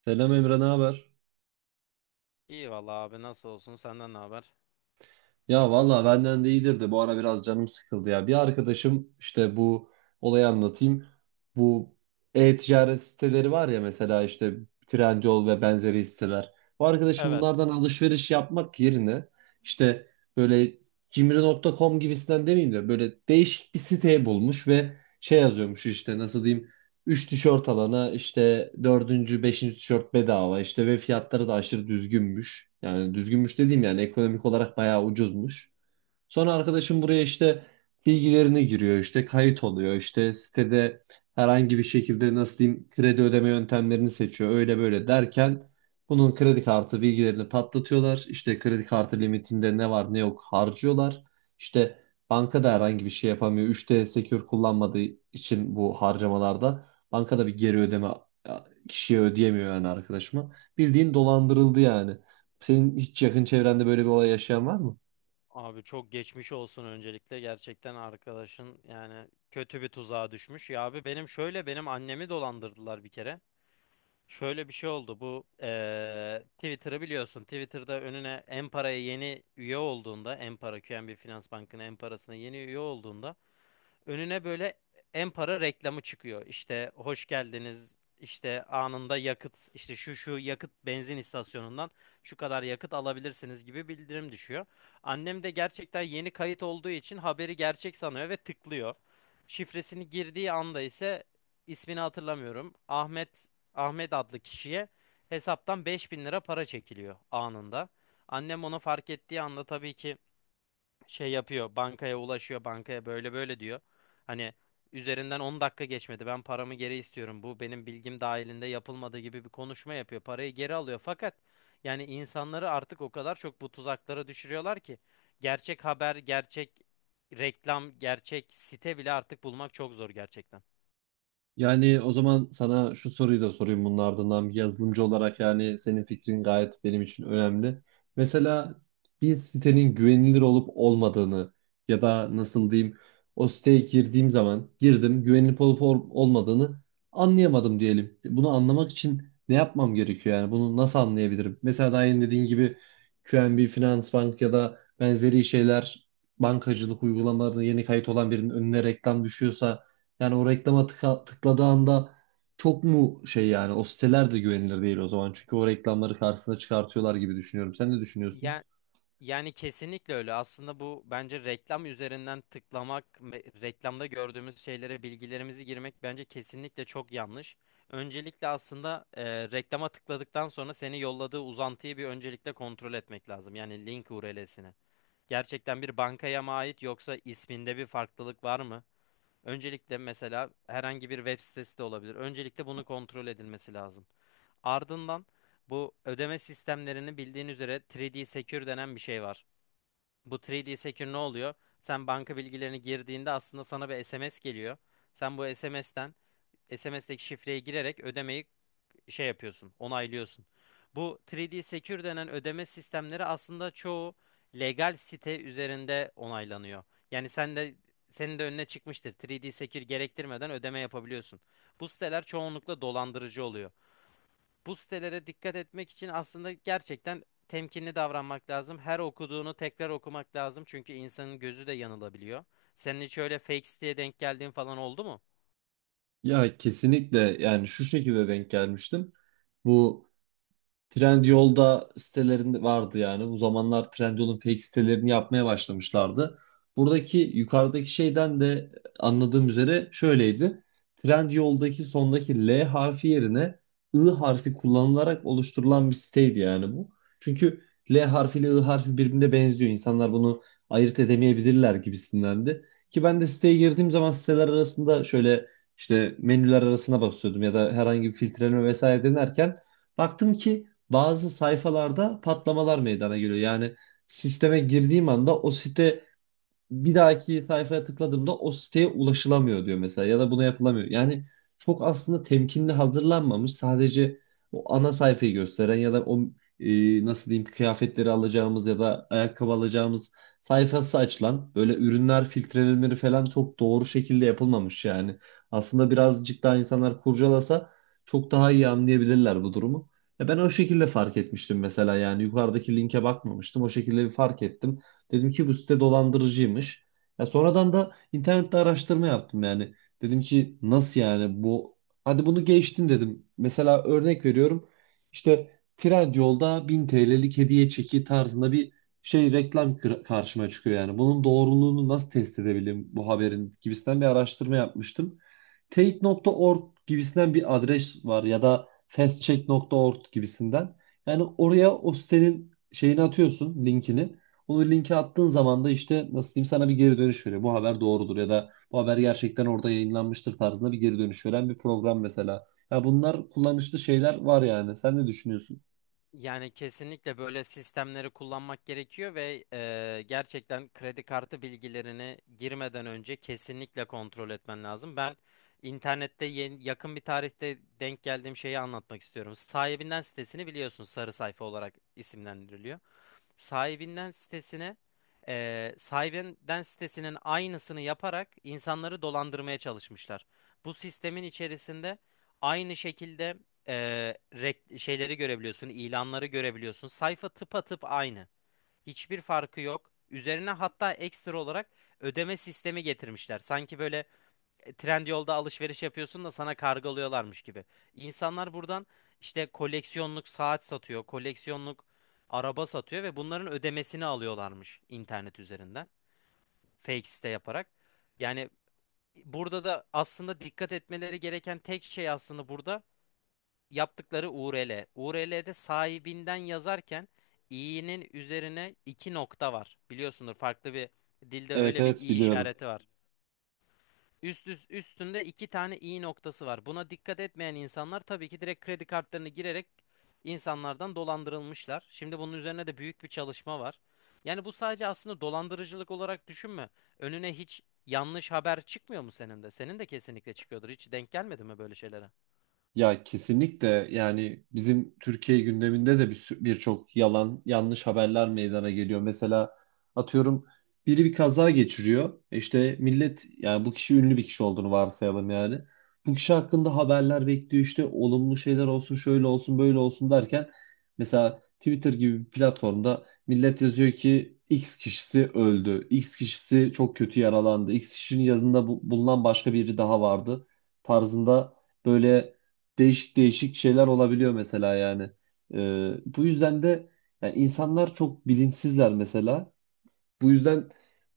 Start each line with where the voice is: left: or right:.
right: Selam Emre, ne haber?
left: İyi valla abi nasıl olsun senden ne haber?
right: Ya valla benden de iyidir de bu ara biraz canım sıkıldı ya. Bir arkadaşım işte bu olayı anlatayım. Bu e-ticaret siteleri var ya mesela işte Trendyol ve benzeri siteler. Bu arkadaşım
left: Evet
right: bunlardan alışveriş yapmak yerine işte böyle cimri.com gibisinden demeyeyim de böyle değişik bir site bulmuş ve şey yazıyormuş işte nasıl diyeyim: üç tişört alana işte dördüncü beşinci tişört bedava işte ve fiyatları da aşırı düzgünmüş. Yani düzgünmüş dediğim yani ekonomik olarak bayağı ucuzmuş. Sonra arkadaşım buraya işte bilgilerini giriyor, işte kayıt oluyor, işte sitede herhangi bir şekilde nasıl diyeyim kredi ödeme yöntemlerini seçiyor. Öyle böyle derken bunun kredi kartı bilgilerini patlatıyorlar. İşte kredi kartı limitinde ne var ne yok harcıyorlar. İşte bankada herhangi bir şey yapamıyor. 3D Secure kullanmadığı için bu harcamalarda bankada bir geri ödeme ya, kişiye ödeyemiyor yani arkadaşıma. Bildiğin dolandırıldı yani. Senin hiç yakın çevrende böyle bir olay yaşayan var mı?
left: abi çok geçmiş olsun öncelikle gerçekten arkadaşın yani kötü bir tuzağa düşmüş. Ya abi benim şöyle benim annemi dolandırdılar bir kere. Şöyle bir şey oldu bu Twitter'ı biliyorsun. Twitter'da önüne Empara'ya yeni üye olduğunda, Empara QNB Finans Bankı'nın Empara'sına yeni üye olduğunda önüne böyle en para reklamı çıkıyor. İşte hoş geldiniz, İşte anında yakıt, işte şu yakıt benzin istasyonundan şu kadar yakıt alabilirsiniz gibi bildirim düşüyor. Annem de gerçekten yeni kayıt olduğu için haberi gerçek sanıyor ve tıklıyor. Şifresini girdiği anda ise ismini hatırlamıyorum. Ahmet adlı kişiye hesaptan 5.000 lira para çekiliyor anında. Annem onu fark ettiği anda tabii ki şey yapıyor, bankaya ulaşıyor, bankaya böyle böyle diyor. Hani üzerinden 10 dakika geçmedi, ben paramı geri istiyorum, bu benim bilgim dahilinde yapılmadığı gibi bir konuşma yapıyor, parayı geri alıyor. Fakat yani insanları artık o kadar çok bu tuzaklara düşürüyorlar ki gerçek haber, gerçek reklam, gerçek site bile artık bulmak çok zor gerçekten.
right: Yani o zaman sana şu soruyu da sorayım, bunun ardından bir yazılımcı olarak yani senin fikrin gayet benim için önemli. Mesela bir sitenin güvenilir olup olmadığını ya da nasıl diyeyim o siteye girdiğim zaman girdim, güvenilip olup olmadığını anlayamadım diyelim. Bunu anlamak için ne yapmam gerekiyor, yani bunu nasıl anlayabilirim? Mesela daha yeni dediğin gibi QNB, Finansbank ya da benzeri şeyler bankacılık uygulamalarına yeni kayıt olan birinin önüne reklam düşüyorsa yani o reklama tıkladığı anda çok mu şey yani, o siteler de güvenilir değil o zaman. Çünkü o reklamları karşısına çıkartıyorlar gibi düşünüyorum. Sen ne düşünüyorsun?
left: Yani kesinlikle öyle. Aslında bu bence reklam üzerinden tıklamak, reklamda gördüğümüz şeylere bilgilerimizi girmek bence kesinlikle çok yanlış. Öncelikle aslında reklama tıkladıktan sonra seni yolladığı uzantıyı bir öncelikle kontrol etmek lazım. Yani link URL'sini. Gerçekten bir bankaya mı ait, yoksa isminde bir farklılık var mı? Öncelikle mesela herhangi bir web sitesi de olabilir. Öncelikle bunu kontrol edilmesi lazım. Ardından bu ödeme sistemlerini, bildiğin üzere 3D Secure denen bir şey var. Bu 3D Secure ne oluyor? Sen banka bilgilerini girdiğinde aslında sana bir SMS geliyor. Sen bu SMS'teki şifreye girerek ödemeyi şey yapıyorsun, onaylıyorsun. Bu 3D Secure denen ödeme sistemleri aslında çoğu legal site üzerinde onaylanıyor. Yani senin de önüne çıkmıştır. 3D Secure gerektirmeden ödeme yapabiliyorsun. Bu siteler çoğunlukla dolandırıcı oluyor. Bu sitelere dikkat etmek için aslında gerçekten temkinli davranmak lazım. Her okuduğunu tekrar okumak lazım, çünkü insanın gözü de yanılabiliyor. Senin hiç öyle fake siteye denk geldiğin falan oldu mu?
right: Ya kesinlikle, yani şu şekilde denk gelmiştim. Bu Trendyol'da sitelerinde vardı yani. Bu zamanlar Trendyol'un fake sitelerini yapmaya başlamışlardı. Buradaki yukarıdaki şeyden de anladığım üzere şöyleydi: Trendyol'daki sondaki L harfi yerine I harfi kullanılarak oluşturulan bir siteydi yani bu. Çünkü L harfi ile I harfi birbirine benziyor. İnsanlar bunu ayırt edemeyebilirler gibisindendi. Ki ben de siteye girdiğim zaman siteler arasında şöyle işte menüler arasına basıyordum ya da herhangi bir filtreleme vesaire denerken baktım ki bazı sayfalarda patlamalar meydana geliyor. Yani sisteme girdiğim anda o site, bir dahaki sayfaya tıkladığımda o siteye ulaşılamıyor diyor mesela ya da buna yapılamıyor. Yani çok aslında temkinli hazırlanmamış, sadece o ana sayfayı gösteren ya da o nasıl diyeyim kıyafetleri alacağımız ya da ayakkabı alacağımız sayfası açılan böyle ürünler filtrelenmeleri falan çok doğru şekilde yapılmamış yani. Aslında birazcık daha insanlar kurcalasa çok daha iyi anlayabilirler bu durumu. Ya ben o şekilde fark etmiştim mesela, yani yukarıdaki linke bakmamıştım. O şekilde bir fark ettim. Dedim ki bu site dolandırıcıymış. Ya sonradan da internette araştırma yaptım yani. Dedim ki nasıl yani bu, hadi bunu geçtim dedim. Mesela örnek veriyorum. İşte Trendyol'da 1000 TL'lik hediye çeki tarzında bir şey reklam karşıma çıkıyor yani. Bunun doğruluğunu nasıl test edebilirim, bu haberin gibisinden bir araştırma yapmıştım. Teyit.org gibisinden bir adres var ya da fastcheck.org gibisinden. Yani oraya o sitenin şeyini atıyorsun, linkini. Onu linke attığın zaman da işte nasıl diyeyim sana bir geri dönüş veriyor. Bu haber doğrudur ya da bu haber gerçekten orada yayınlanmıştır tarzında bir geri dönüş veren bir program mesela. Ya bunlar kullanışlı şeyler var yani. Sen ne düşünüyorsun?
left: Yani kesinlikle böyle sistemleri kullanmak gerekiyor ve gerçekten kredi kartı bilgilerini girmeden önce kesinlikle kontrol etmen lazım. Ben internette yeni, yakın bir tarihte denk geldiğim şeyi anlatmak istiyorum. Sahibinden sitesini biliyorsun, sarı sayfa olarak isimlendiriliyor. Sahibinden sitesine sahibinden sitesinin aynısını yaparak insanları dolandırmaya çalışmışlar. Bu sistemin içerisinde aynı şekilde, şeyleri görebiliyorsun, ilanları görebiliyorsun. Sayfa tıpatıp aynı. Hiçbir farkı yok. Üzerine hatta ekstra olarak ödeme sistemi getirmişler. Sanki böyle, Trendyol'da alışveriş yapıyorsun da sana kargılıyorlarmış gibi. İnsanlar buradan işte koleksiyonluk saat satıyor, koleksiyonluk araba satıyor ve bunların ödemesini alıyorlarmış internet üzerinden. Fake site yaparak. Yani burada da aslında dikkat etmeleri gereken tek şey aslında burada yaptıkları URL. URL'de sahibinden yazarken i'nin üzerine iki nokta var. Biliyorsundur, farklı bir dilde
right: Evet,
left: öyle bir
right: evet,
left: i
right: biliyorum.
left: işareti var. Üst üstünde iki tane i noktası var. Buna dikkat etmeyen insanlar tabii ki direkt kredi kartlarını girerek insanlardan dolandırılmışlar. Şimdi bunun üzerine de büyük bir çalışma var. Yani bu sadece aslında dolandırıcılık olarak düşünme. Önüne hiç yanlış haber çıkmıyor mu senin de? Senin de kesinlikle çıkıyordur. Hiç denk gelmedi mi böyle şeylere?
right: Ya kesinlikle, yani bizim Türkiye gündeminde de bir birçok yalan yanlış haberler meydana geliyor. Mesela atıyorum biri bir kaza geçiriyor. İşte millet, yani bu kişi ünlü bir kişi olduğunu varsayalım yani. Bu kişi hakkında haberler bekliyor, işte olumlu şeyler olsun, şöyle olsun, böyle olsun derken mesela Twitter gibi bir platformda millet yazıyor ki X kişisi öldü. X kişisi çok kötü yaralandı. X kişinin yanında bulunan başka biri daha vardı tarzında böyle değişik değişik şeyler olabiliyor mesela yani. Bu yüzden de yani insanlar çok bilinçsizler mesela. Bu yüzden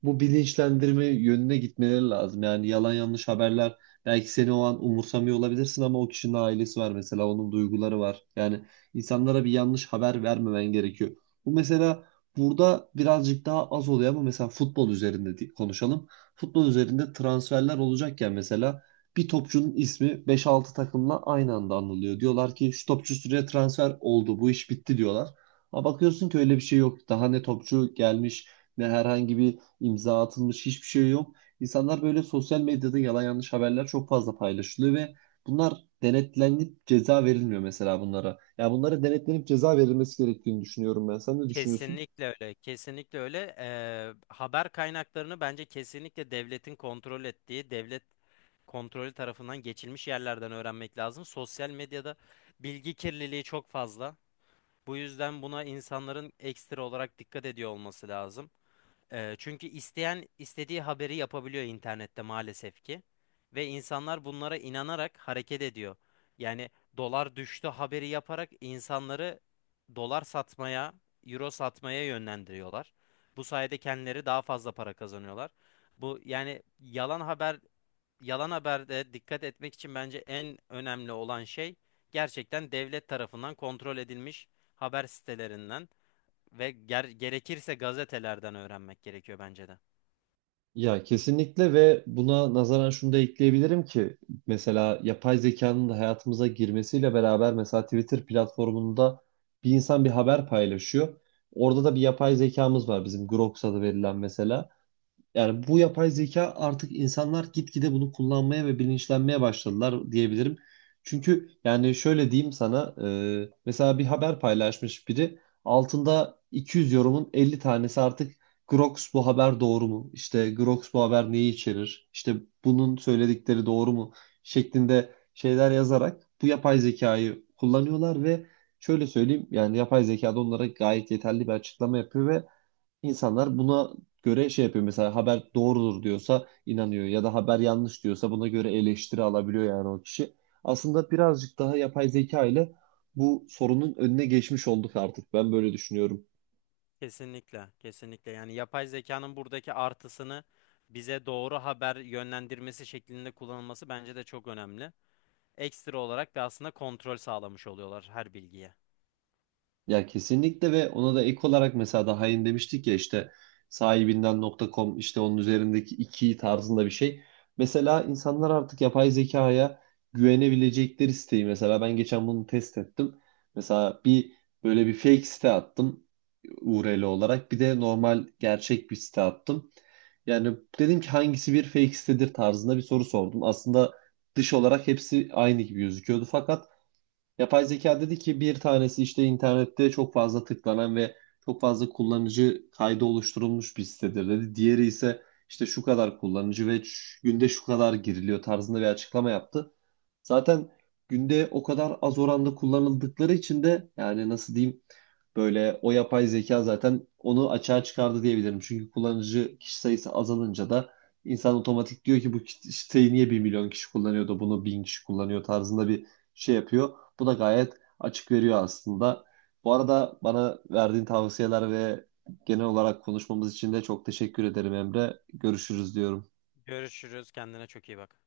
right: bu bilinçlendirme yönüne gitmeleri lazım. Yani yalan yanlış haberler, belki seni o an umursamıyor olabilirsin ama o kişinin ailesi var mesela, onun duyguları var. Yani insanlara bir yanlış haber vermemen gerekiyor. Bu mesela burada birazcık daha az oluyor ama mesela futbol üzerinde konuşalım. Futbol üzerinde transferler olacakken mesela bir topçunun ismi beş altı takımla aynı anda anılıyor. Diyorlar ki şu topçu şuraya transfer oldu, bu iş bitti diyorlar. Ama bakıyorsun ki öyle bir şey yok. Daha ne topçu gelmiş ne herhangi bir imza atılmış, hiçbir şey yok. İnsanlar böyle sosyal medyada yalan yanlış haberler çok fazla paylaşılıyor ve bunlar denetlenip ceza verilmiyor mesela bunlara. Yani bunlara denetlenip ceza verilmesi gerektiğini düşünüyorum ben. Sen ne düşünüyorsun?
left: Kesinlikle öyle, kesinlikle öyle. Haber kaynaklarını bence kesinlikle devletin kontrol ettiği, devlet kontrolü tarafından geçilmiş yerlerden öğrenmek lazım. Sosyal medyada bilgi kirliliği çok fazla. Bu yüzden buna insanların ekstra olarak dikkat ediyor olması lazım. Çünkü isteyen istediği haberi yapabiliyor internette maalesef ki. Ve insanlar bunlara inanarak hareket ediyor. Yani dolar düştü haberi yaparak insanları dolar satmaya, euro satmaya yönlendiriyorlar. Bu sayede kendileri daha fazla para kazanıyorlar. Bu yani yalan haberde dikkat etmek için bence en önemli olan şey gerçekten devlet tarafından kontrol edilmiş haber sitelerinden ve gerekirse gazetelerden öğrenmek gerekiyor bence de.
right: Ya kesinlikle, ve buna nazaran şunu da ekleyebilirim ki mesela yapay zekanın da hayatımıza girmesiyle beraber mesela Twitter platformunda bir insan bir haber paylaşıyor. Orada da bir yapay zekamız var bizim, Grok adı verilen mesela. Yani bu yapay zeka artık, insanlar gitgide bunu kullanmaya ve bilinçlenmeye başladılar diyebilirim. Çünkü yani şöyle diyeyim sana, mesela bir haber paylaşmış biri, altında 200 yorumun 50 tanesi artık Grox bu haber doğru mu? İşte Grox bu haber neyi içerir? İşte bunun söyledikleri doğru mu? Şeklinde şeyler yazarak bu yapay zekayı kullanıyorlar ve şöyle söyleyeyim, yani yapay zeka da onlara gayet yeterli bir açıklama yapıyor ve İnsanlar buna göre şey yapıyor. Mesela haber doğrudur diyorsa inanıyor ya da haber yanlış diyorsa buna göre eleştiri alabiliyor yani o kişi. Aslında birazcık daha yapay zeka ile bu sorunun önüne geçmiş olduk artık. Ben böyle düşünüyorum.
left: Kesinlikle, kesinlikle. Yani yapay zekanın buradaki artısını bize doğru haber yönlendirmesi şeklinde kullanılması bence de çok önemli. Ekstra olarak da aslında kontrol sağlamış oluyorlar her bilgiye.
right: Ya kesinlikle, ve ona da ek olarak mesela daha yeni demiştik ya işte sahibinden nokta .com, işte onun üzerindeki iki tarzında bir şey. Mesela insanlar artık yapay zekaya güvenebilecekleri siteyi, mesela ben geçen bunu test ettim. Mesela bir böyle bir fake site attım URL olarak, bir de normal gerçek bir site attım. Yani dedim ki hangisi bir fake sitedir tarzında bir soru sordum. Aslında dış olarak hepsi aynı gibi gözüküyordu fakat yapay zeka dedi ki bir tanesi işte internette çok fazla tıklanan ve çok fazla kullanıcı kaydı oluşturulmuş bir sitedir dedi. Diğeri ise işte şu kadar kullanıcı ve günde şu kadar giriliyor tarzında bir açıklama yaptı. Zaten günde o kadar az oranda kullanıldıkları için de yani nasıl diyeyim böyle o yapay zeka zaten onu açığa çıkardı diyebilirim. Çünkü kullanıcı kişi sayısı azalınca da insan otomatik diyor ki bu siteyi niye bir milyon kişi kullanıyor da bunu 1000 kişi kullanıyor tarzında bir şey yapıyor. Bu da gayet açık veriyor aslında. Bu arada bana verdiğin tavsiyeler ve genel olarak konuşmamız için de çok teşekkür ederim Emre. Görüşürüz diyorum.
left: Görüşürüz. Kendine çok iyi bak.